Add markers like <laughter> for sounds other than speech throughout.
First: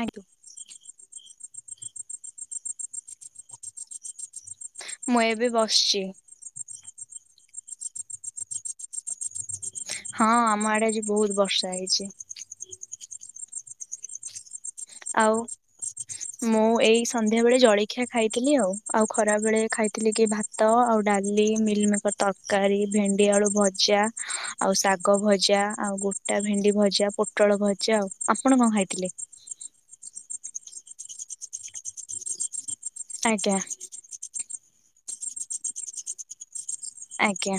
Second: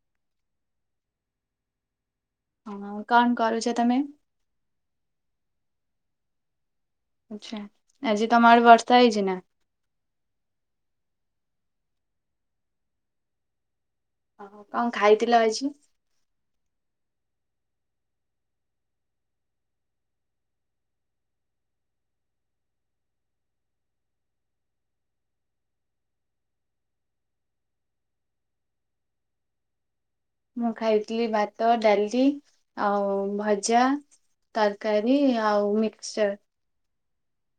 ଆଇତୁ ହଁ କଣ କରୁଛ ତମେ? ମୁଁ ଏବେ ବସିଛି। ଆଚଛା ଆଜି ତମର ବର୍ଷା ହେଇଛି ନା? ହଁ ଆମ ଆଡେ ଆଜି ବହୁତ ବର୍ଷା ହେଇଛି। ଓ କଣ ଆଉ ଖାଇଥିଲ ଆଜି? ମୁଁ ଏଇ ସନ୍ଧ୍ୟା ବେଳେ ଜଳଖିଆ ଖାଇଥିଲି ଆଉ ଆଉ ଖରା ବେଳେ ଖାଇଥିଲି କି ଭାତ। ଭାତ ଆଉ ଡାଲି ମିଲ୍ମିକ ତରକାରୀ ଭେଣ୍ଡି ଆଳୁ ଭଜା। ଆଉ ଶାଗ ଭଜା, ଆଉ ଗୋଟା ଭେଣ୍ଡି ଭଜା, ପୋଟଳ ଭଜା। ଆଉ ଆପଣ କଣ ଖାଇଥିଲେ? ମୁଁ ଖାଇଥିଲି ଭାତ ଡାଲି ଆଉ ଆଜ୍ଞା ଭଜା। ତରକାରୀ ଆଉ ମିକ୍ସଚର। ଆଜ୍ଞା।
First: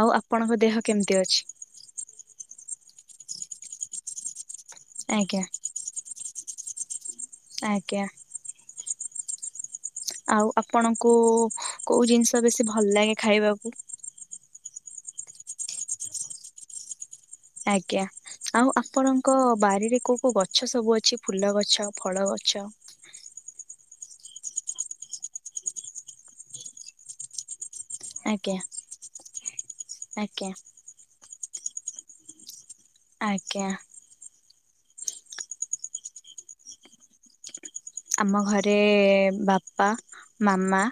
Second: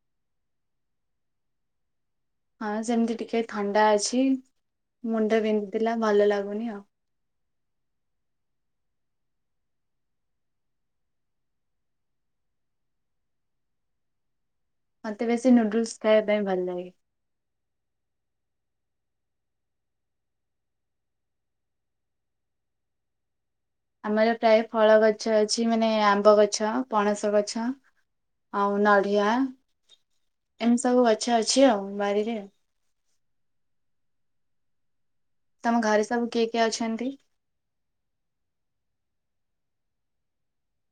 ଆଉ ଆପଣଙ୍କ ଦେହ କେମିତି ଅଛି? ହଁ, ସେମିତି ଟିକେ ଥଣ୍ଡା ଅଛି ଆଜ୍ଞା ମୁଣ୍ଡ ବିନ୍ଧିଥିଲା ଭଲ ଲାଗୁନି ଆଉ। ଆଜ୍ଞା। ଆଉ ଆପଣଙ୍କୁ କୋଉ ଜିନିଷ ବେଶୀ ଭଲ ଲାଗେ ଖାଇବାକୁ। ମତେ ବେଶୀ ନୁଡୁଲ୍ସ ଖାଇବା ପାଇଁ ଭଲ ଲାଗେ। ଆଜ୍ଞା। ଆଉ ଆପଣଙ୍କ ବାରିରେ କୋଉ କୋଉ ଗଛ ସବୁ ଅଛି ଫୁଲ ଗଛ ଫଳ ଗଛ। ଆମର ପ୍ରାୟ ଫଳ ଗଛ ଅଛି ମାନେ ଆମ୍ବ ଗଛ ପଣସ ଗଛ। ଆଜ୍ଞା ଆଉ ନଡ଼ିଆ, ଆଜ୍ଞା। ଏମିତି ସବୁ ଗଛ ଅଛି ଆଉ ବାରିରେ। ଆଜ୍ଞା, ତମ ଘରେ ସବୁ କିଏ କିଏ ଅଛନ୍ତି? ଆମ ଘରେ ବାପା, ମାମା,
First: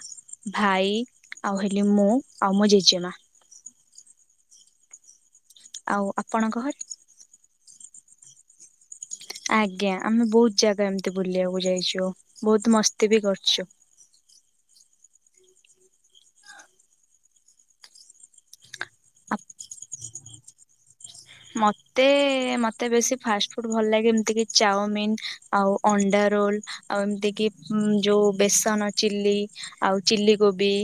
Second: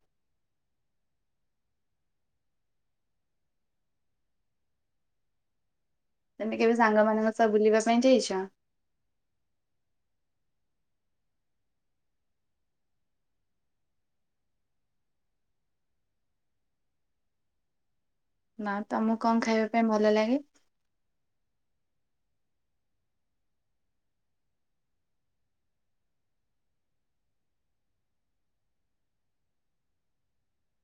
ଭାଇ, ଆଉ ହେଲି, ମୁଁ, ଆଉ ମୋ ଜେଜେମା। ଆଉ ଆପଣଙ୍କ ତମେ କେବେ ଘରେ? ସାଙ୍ଗମାନଙ୍କ ସହ ବୁଲିବା ପାଇଁ ଯାଇଛ? ଆଜ୍ଞା, ଆମେ ବହୁତ ଜାଗା ଏମତି ବୁଲିବାକୁ ଯାଇଛୁ, ବହୁତ ମସ୍ତି ବି କରିଛୁ। ନା, ତମକୁ କଣ ଖାଇବା ପାଇଁ ଭଲ ଲାଗେ? ମତେ, ମତେ ବେଶୀ ଫାଷ୍ଟ ଫୁଡ ଭଲ ଲାଗେ। ଏମିତି କି ଚାଉମିିନ୍, ଆଉ ଅଣ୍ଡା ରୋଲ, ଆଉ ଏମିତି କିି ଯୋଉ ବେସନ ଚିଲି, ଆଉ ଚିଲି କୋବି,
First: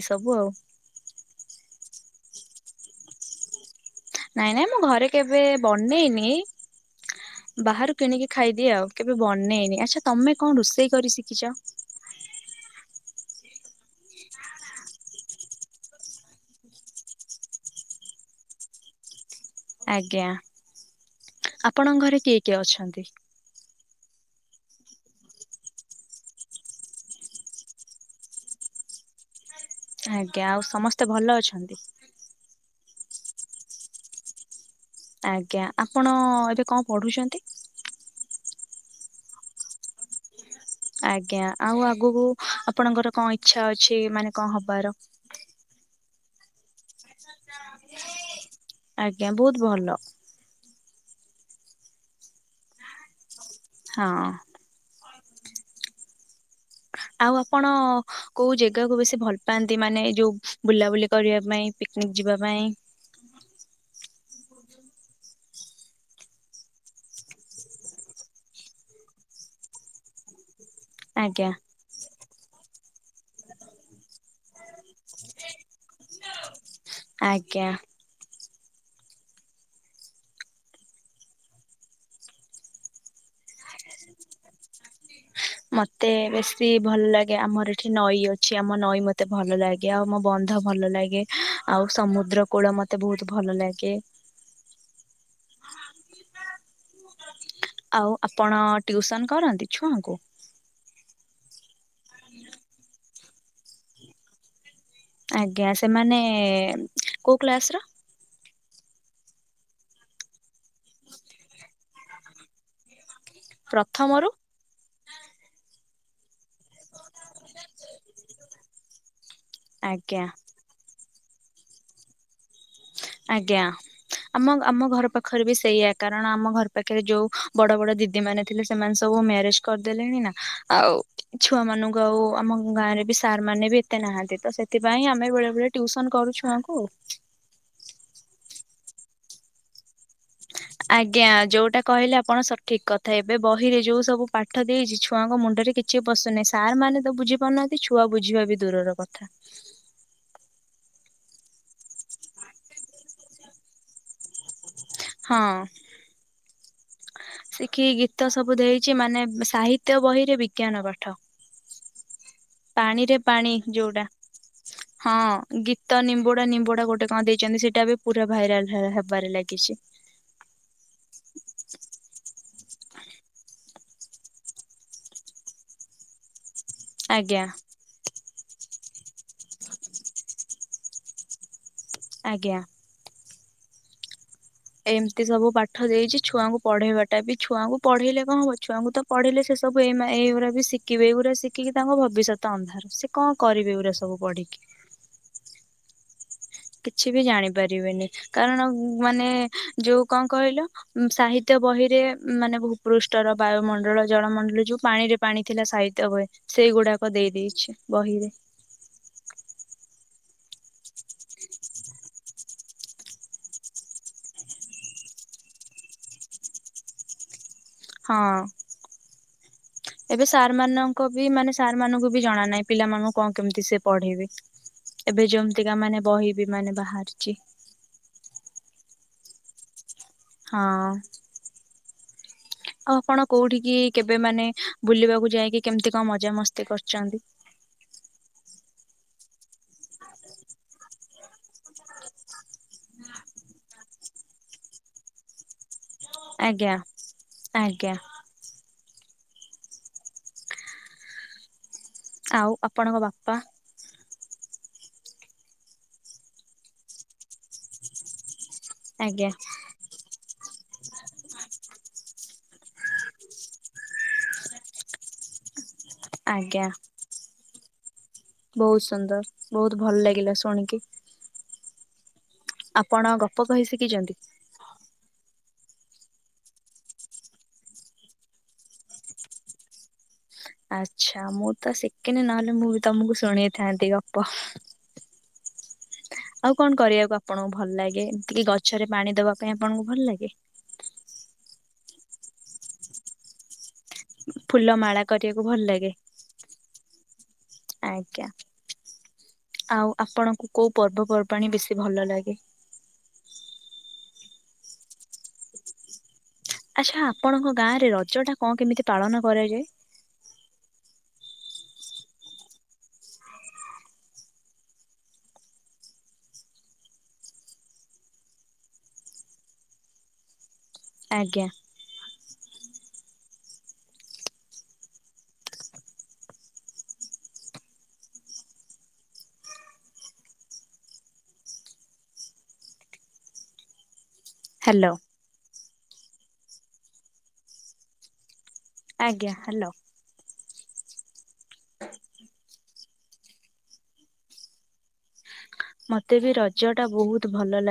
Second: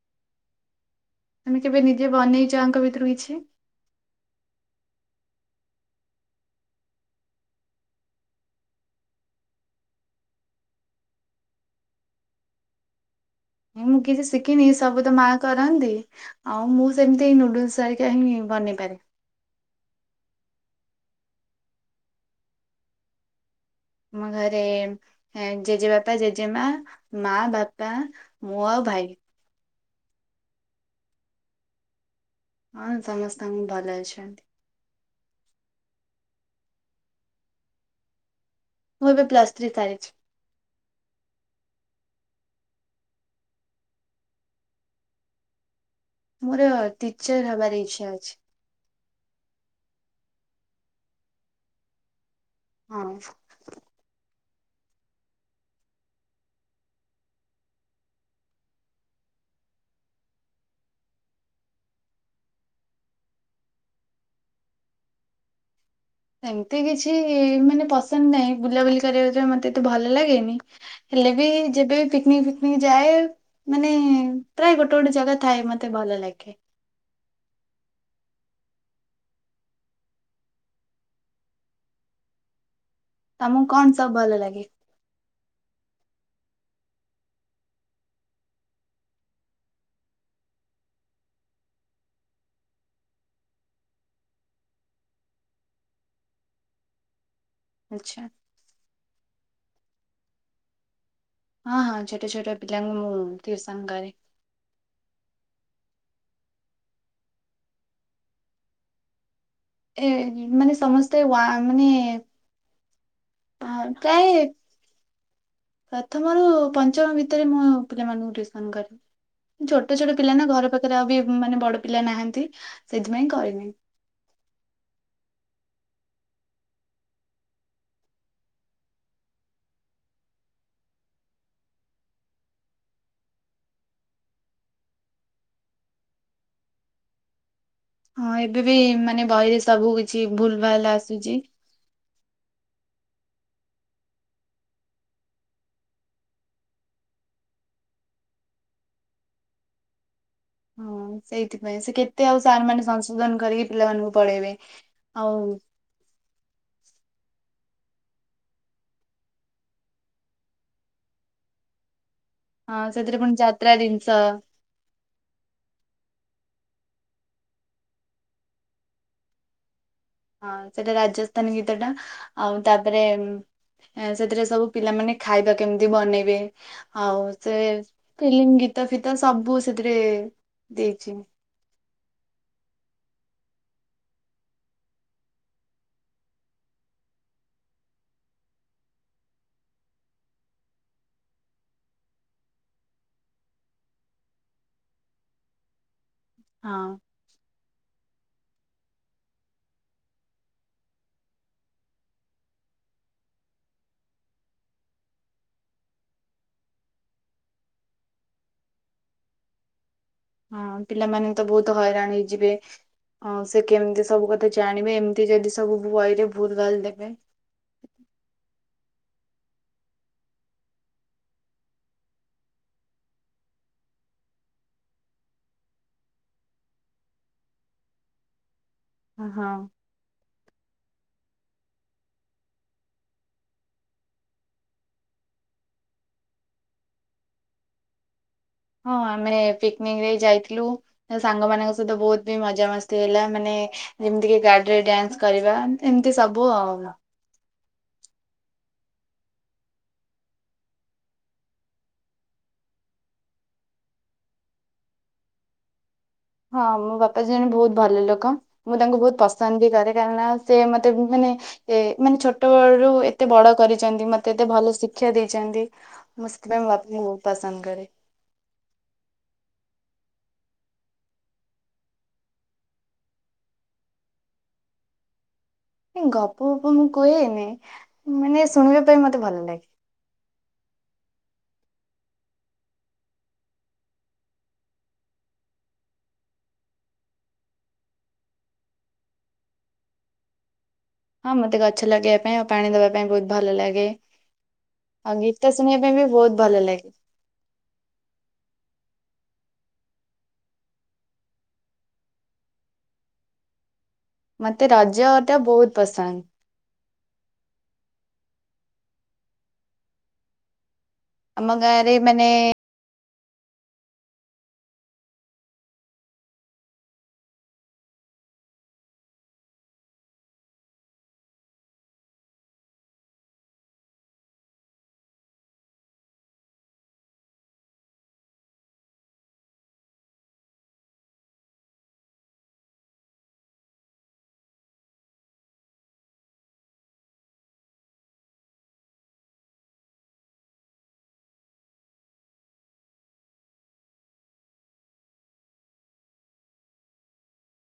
ଏଇସବୁ ଆଉ। ତମେ କେବେ ନିଜେ ବନେଇଛ? ଆଙ୍କ ଭିତରୁ କିଛି? ନାଇଁ, ନାଇଁ, ମୁଁ ଘରେ କେବେ ବନେଇନି ବାହାରୁ କିଣିକି ଖାଇଦିଏ ଆଉ, କେବେ ବନେଇନି। ଆଚ୍ଛା, ତମେ କଣ ରୋଷେଇ କରି ଶିଖିଛ? ମୁଁ କିଛି ଶିଖିନି, ସବୁ ତ ମା କରନ୍ତି। ଆଉ ମୁଁ ସେମିତି ନୁଡୁଲସ ସାରିକା ହିଁ ବନେଇପାରେ। ଆଜ୍ଞା। ଆମ ଘରେ ଏଁ ଜେଜେବାପା, ଜେଜେମା, ମା, ବାପା, ମୁଁ, ଆଉ ଭାଇ। ଆଜ୍ଞା, ଆଉ ସମସ୍ତେ ଭଲ ଅଛନ୍ତି? ହଁ, ସମସ୍ତେ ଭଲ ଅଛନ୍ତି। ଆଜ୍ଞା, ଆପଣ ଏବେ କଣ ପଢୁଛନ୍ତି? ମୁଁ ଏବେ ପ୍ଲସ ଥ୍ରୀ ସାରିଛି। ଆଜ୍ଞା, ଆଉ ଆଗକୁ ଆପଣଙ୍କର କଣ ଇଚ୍ଛା ଅଛି, ମାନେ କଣ ହବାର? ମୋର ଟିଚର ହବାର ଇଛା ଅଛି। ଆଜ୍ଞା, ବହୁତ ଭଲ। ହଁ। ହଁ, ଆଉ ଆପଣ କୋଉ ଜାଗାକୁୁ ବେଶୀ ଭଲ ପାଆନ୍ତି, ମାନେ ଏ ଯୋଉ ବୁଲାବୁଲି କରିବା ପାଇଁ? ପିକ୍ ନିକ୍ ଯିବା ପାଇଁ? ସେମିତି କିଛି ମାନେ ପସନ୍ଦ ନାହିଁ। ବୁଲାବୁଲି କରିବା ଯିବା ମତେ ଏତେ ଭଲ ଲାଗେନି, ହେଲେ ବି ଆଜ୍ଞା ଯେବେ ବି ପି ପିକ୍ ନିକ୍ ଫିକ୍ ନିକ୍ ଯାଏ। ମାନେ ପ୍ରାୟ ଗୋଟେ ଗୋଟେ ଜାଗା ଥାଏ ମତେ ଭଲ ଲାଗେ। ଆଜ୍ଞା, ତମକୁ କଣ ସବୁ ଭଲ ଲାଗେ? ମତେ ବେଶୀ ଭଲ ଲାଗେ, ଆମର ଏଠି ନଈ ଅଛି, ଆମ ନଈ ମତେ ଭଲ ଲାଗେ। ଆଉ ମୋ ବନ୍ଧ ଭଲ ଲାଗେ, ଆଉ ସମୁଦ୍ର କୂଳ ମତେ ବହୁତ ଭଲ ଲାଗେ। <inaudible> ଆଉ ଆଚ୍ଛା ଆପଣ ଟ୍ୟୁଉସନ କରନ୍ତି ଛୁଆଙ୍କୁ? ହଁ, ହଁ, ଛୋଟ ଛୋଟ ପିଲାଙ୍କୁ ମୁଁ ଟିଉସନ କରେ। ଆଜ୍ଞା, ସେମାନେ କୋଉ କ୍ଲାସ ର? ଏ ମାନେ ସମସ୍ତେ ୱା ମାନେ ପ୍ରଥମରୁ କାଇଁ <unintelligible> ପ୍ରଥମରୁୁ ପଞ୍ଚମ ଭିତରେ ମୁଁ ପିଲାମାନଙ୍କୁ ଟିଉସନ କରେ। ଛୋଟ ଛୋଟ ଆଜ୍ଞା ପିଲା ନା ଘର ପାଖ ର ବି ମାନେ ବଡ ପିଲା ନାହାନ୍ତି। ସେଥିପାଇଁ ଆଜ୍ଞା। କରିନି ଆମ ଆମ ଘର ପାଖରେ ବି ସେଇଆ କାରଣ ଆମ ଘର ପାଖରେ ଯୋଉ ବଡ ବଡ ଦିଦି ମାନେ ଥିଲେ ସେମାନେ ସବୁ ମ୍ୟାରେଜ କରିଦେଲେଣି ନା ଆଉ ଛୁଆ ମାନଙ୍କୁ ଆଉ ଆମ ଗାଁ ରେ ବି ସାର୍ ମାନେ ବି ସେତେ ନାହାନ୍ତି ତ ସେଥିପାଇଁ ଆମେ ବେଳେ ବେଳେ ଟ୍ୟୁସନ କରୁଛୁଆଙ୍କୁ। ହଁ ଏବେ ବି ମାନେ ବହିରେ ସବୁ କିଛି ଭୁଲ ଭାଲ ଆଜ୍ଞା ଆସୁଛି। ଯୋଉଟା କହିଲେ ଆପଣ ସ ଠିକ କଥା ଏବେ ବହିରେ ଯୋଉ ସବୁ ପାଠ ଦେଇଛି ଛୁଆଙ୍କ ମୁଣ୍ଡରେ କିଛି ପଶୁନାହିଁ ସାର୍ ମାନେ ତ ବୁଝିପାରୁନାହାନ୍ତି। ଛୁଆ ବୁଝିବା ବି ଦୂରର କଥା। ହଁ ସେଇଥିପାଇଁ ସେ କେତେ ଆଉ ସାର ମାନେ ସଂଶୋଧନ କରିକି ପିଲାମାନଙ୍କୁ ପଢେଇବେ। ହଁ। ଆଉ ସେ କି ଗୀତ ସବୁ ଦେଇଛି ମାନେ ସାହିତ୍ୟ ବହିରେ ବିଜ୍ଞାନ ପାଠ। ହଁ ପାଣି ରେ ସେଥିରେ ପୁଣି ପାଣି ଯାତ୍ରା ଯୋଉଟା। ଜିନିଷ ହଁ ଗୀତ ନିମ୍ବୁଡା ନିମ୍ବୁଡା ଗୋଟେ କଣ ଦେଇଛନ୍ତି ସେଇଟା ବି ପୁରା ଭାଇରାଲ ହେବାରେ ଲାଗିଛି। ହଁ ସେଇଟା ରାଜସ୍ଥାନ ଗୀତ ଟା ଆଉ ତାପରେ ସେଥିରେ ସବୁ ପିଲାମାନେ ଖାଇବା କେମିତି ବନେଇବେ ଆଉ ଆଜ୍ଞା ସେ ଫିଲ୍ମ ଗୀତ ପିତ ସବୁ ସେଥିରେ ଦେଇଛି। ଆଜ୍ଞା। ଏମିତି ସବୁ ପାଠ ଦେଇଛି ଛୁଆଙ୍କୁ ପଢେଇବାଟା ବି ଛୁଆଙ୍କୁ ପଢେଇଲେ କଣ ହବ ଛୁଆଙ୍କୁ ତ ପଢିଲେ ସେ ସବୁ ଏଇ ମାନେ ଏଇଗୁଡା ବି ଶିଖିବେ ଏଇଗୁଡା ଶିଖିକି ତାଙ୍କ ଭବିଷ୍ୟତ ଅନ୍ଧାର। କଣ କରିବେ ଏଇ ଗୋରା ସବୁ ପଢିକି? ହଁ କିଛି ବି ଜାଣିପାରିବେନି କାରଣ ମାନେ ଯୋଉ କଣ କହିଲ ସାହିତ୍ୟ ବହିରେ ମାନେ ଭୂପୃଷ୍ଠର ବାୟୁମଣ୍ଡଳ ଜଳମଣ୍ଡଳ ଯୋଉ ପାଣିରେ ପାଣି ଥିଲା ସାହିତ୍ୟ ବହି ସେଇଗୁଡାକ ଦେଇ ଦେଇେଇଛି ବହିରେ। ହଁ ପିଲାମାନେ ତ ବହୁତ ହଇରାଣ ହେଇଯିବେ। ହଁ ସେ କେମିତି ସବୁ କଥା ଜାଣିବେ ଏମିତି ଯଦି ସବୁ ବହି ରେ ଭୁଲ ଭାଲ ଦେବେ। ହଁ। ଏବେ ସାର ମାନଙ୍କ ବି ମାନେ ସାର୍ ମାନଙ୍କୁ ବି ଜଣା ନାହିଁ ପିଲାମାନଙ୍କୁ କଣ କେମତି ସେ ପଢେଇବେ। ଏବେ ଯେମତିକା ମାନେ ବହି ବି ମାନେ ବାହାରିଛି। ଆଉ। ହଁ। ଆଉ ଆପଣ କୋଉଠିିକ କି କେବେ ମାନେ ବୁଲିବାକୁ ଯାଇକି କେମତି କଣ ମଜା ମସ୍ତି କରୁଛନ୍ତି। ହଁ ଆମେ ପିକନିକ ରେ ଯାଇଥିଲୁ। ନିଜ ସାଙ୍ଗ ମାନଙ୍କ ସହିତ ବହୁତ ବି ମଜାମସ୍ତି ହେଲା ମାନେ ଯେମିତି କି ଗାଡିରେ ଡ୍ୟାନ୍ସ କରିବା। ଏମିତି ସବୁ ଆଜ୍ଞା ଆଉ। ଆଜ୍ଞା। ଆଉ ଆପଣଙ୍କ ବାପା? ହଁ ମୋ ବାପା ଜଣେ ବହୁତ ଭଲ ଲୋକ। ମୁଁ ତାଙ୍କୁ ବହୁତ ଆଜ୍ଞା ପସନ୍ଦ ବି କରେ କାରଣ ସେ ମତେ ମାନେ ଏ ମାନେ ଛୋଟ ବଳ ରୁ ଏତେ ବଡ କରିଛନ୍ତି। ମତେ ଏତେ ଭଲ ଶିକ୍ଷା ଦେଇଛନ୍ତି। ମୁଁ ସେଥିପାଇ ଆଜ୍ଞା ବାପାଙ୍କୁ ବହୁତ ପସନ୍ଦ କରେ। ବହୁତ ସୁନ୍ଦର, ବହୁତ ଭଲ ଲାଗିଲା ଶୁଣିକି। ଆପଣ ଗପ କହି ଶିଖିଛନ୍ତି? ଗପ ଗପ ମୁଁ କୁହେନି। ମାନେ ଶୁଣିବା ପାଇଁ ମତେ ଭଲ ଲାଗେ। ଆଛା। ମୁଁ ତ ଶିଖିନି ନହେଲେ ମୁଁ ବି ତମକୁ ଶୁଣେଇଥାନ୍ତି ଗପ। ଆଉ କଣ କରିବାକୁ ଆପଣଙ୍କୁ ଭଲ ଲାଗେ? ଏଇ ଗଛରେ ପାଣି ଦବା ପାଇଁ ଆପଣଙ୍କୁ ଭଲ ଲାଗେ? ହଁ ମତେ ଗଛ ଲଗେଇବା ପାଇଁ ଆଉ ପାଣି ଦବା ପାଇଁ ବହୁତ ଭଲ ଲାଗେ। ଫୁଲ ମାଳା ଆଉ କରିବାକୁ ଗୀତ ଭଲ ଶୁଣିବା ଲାଗେ? ପାଇଁ ବି ବହୁତ ଭଲ ଲାଗେ। ଆଜ୍ଞା। ଆଉ ଆପଣଙ୍କୁ କୋଉ ପର୍ବ ପର୍ବାଣି ବେଶୀ ଭଲ ଲାଗେ? ମତେ ରଜ ଟା ବହୁତ ପସନ୍ଦ। ଆଚ୍ଛା ଆପଣଙ୍କ ଗାଁ ରେ ରଜ ଟା କଣ କେମିତି ପାଳନ କରାଯାଏ? ଆମ ଗାଁରେ ମାନେ- - ଆଜ୍ଞା। ହାଲୋ। ଆଜ୍ଞା ହାଲୋ। ମତେ ବି ରଜ ଟା ବହୁତ ଭଲ ଲାଗ।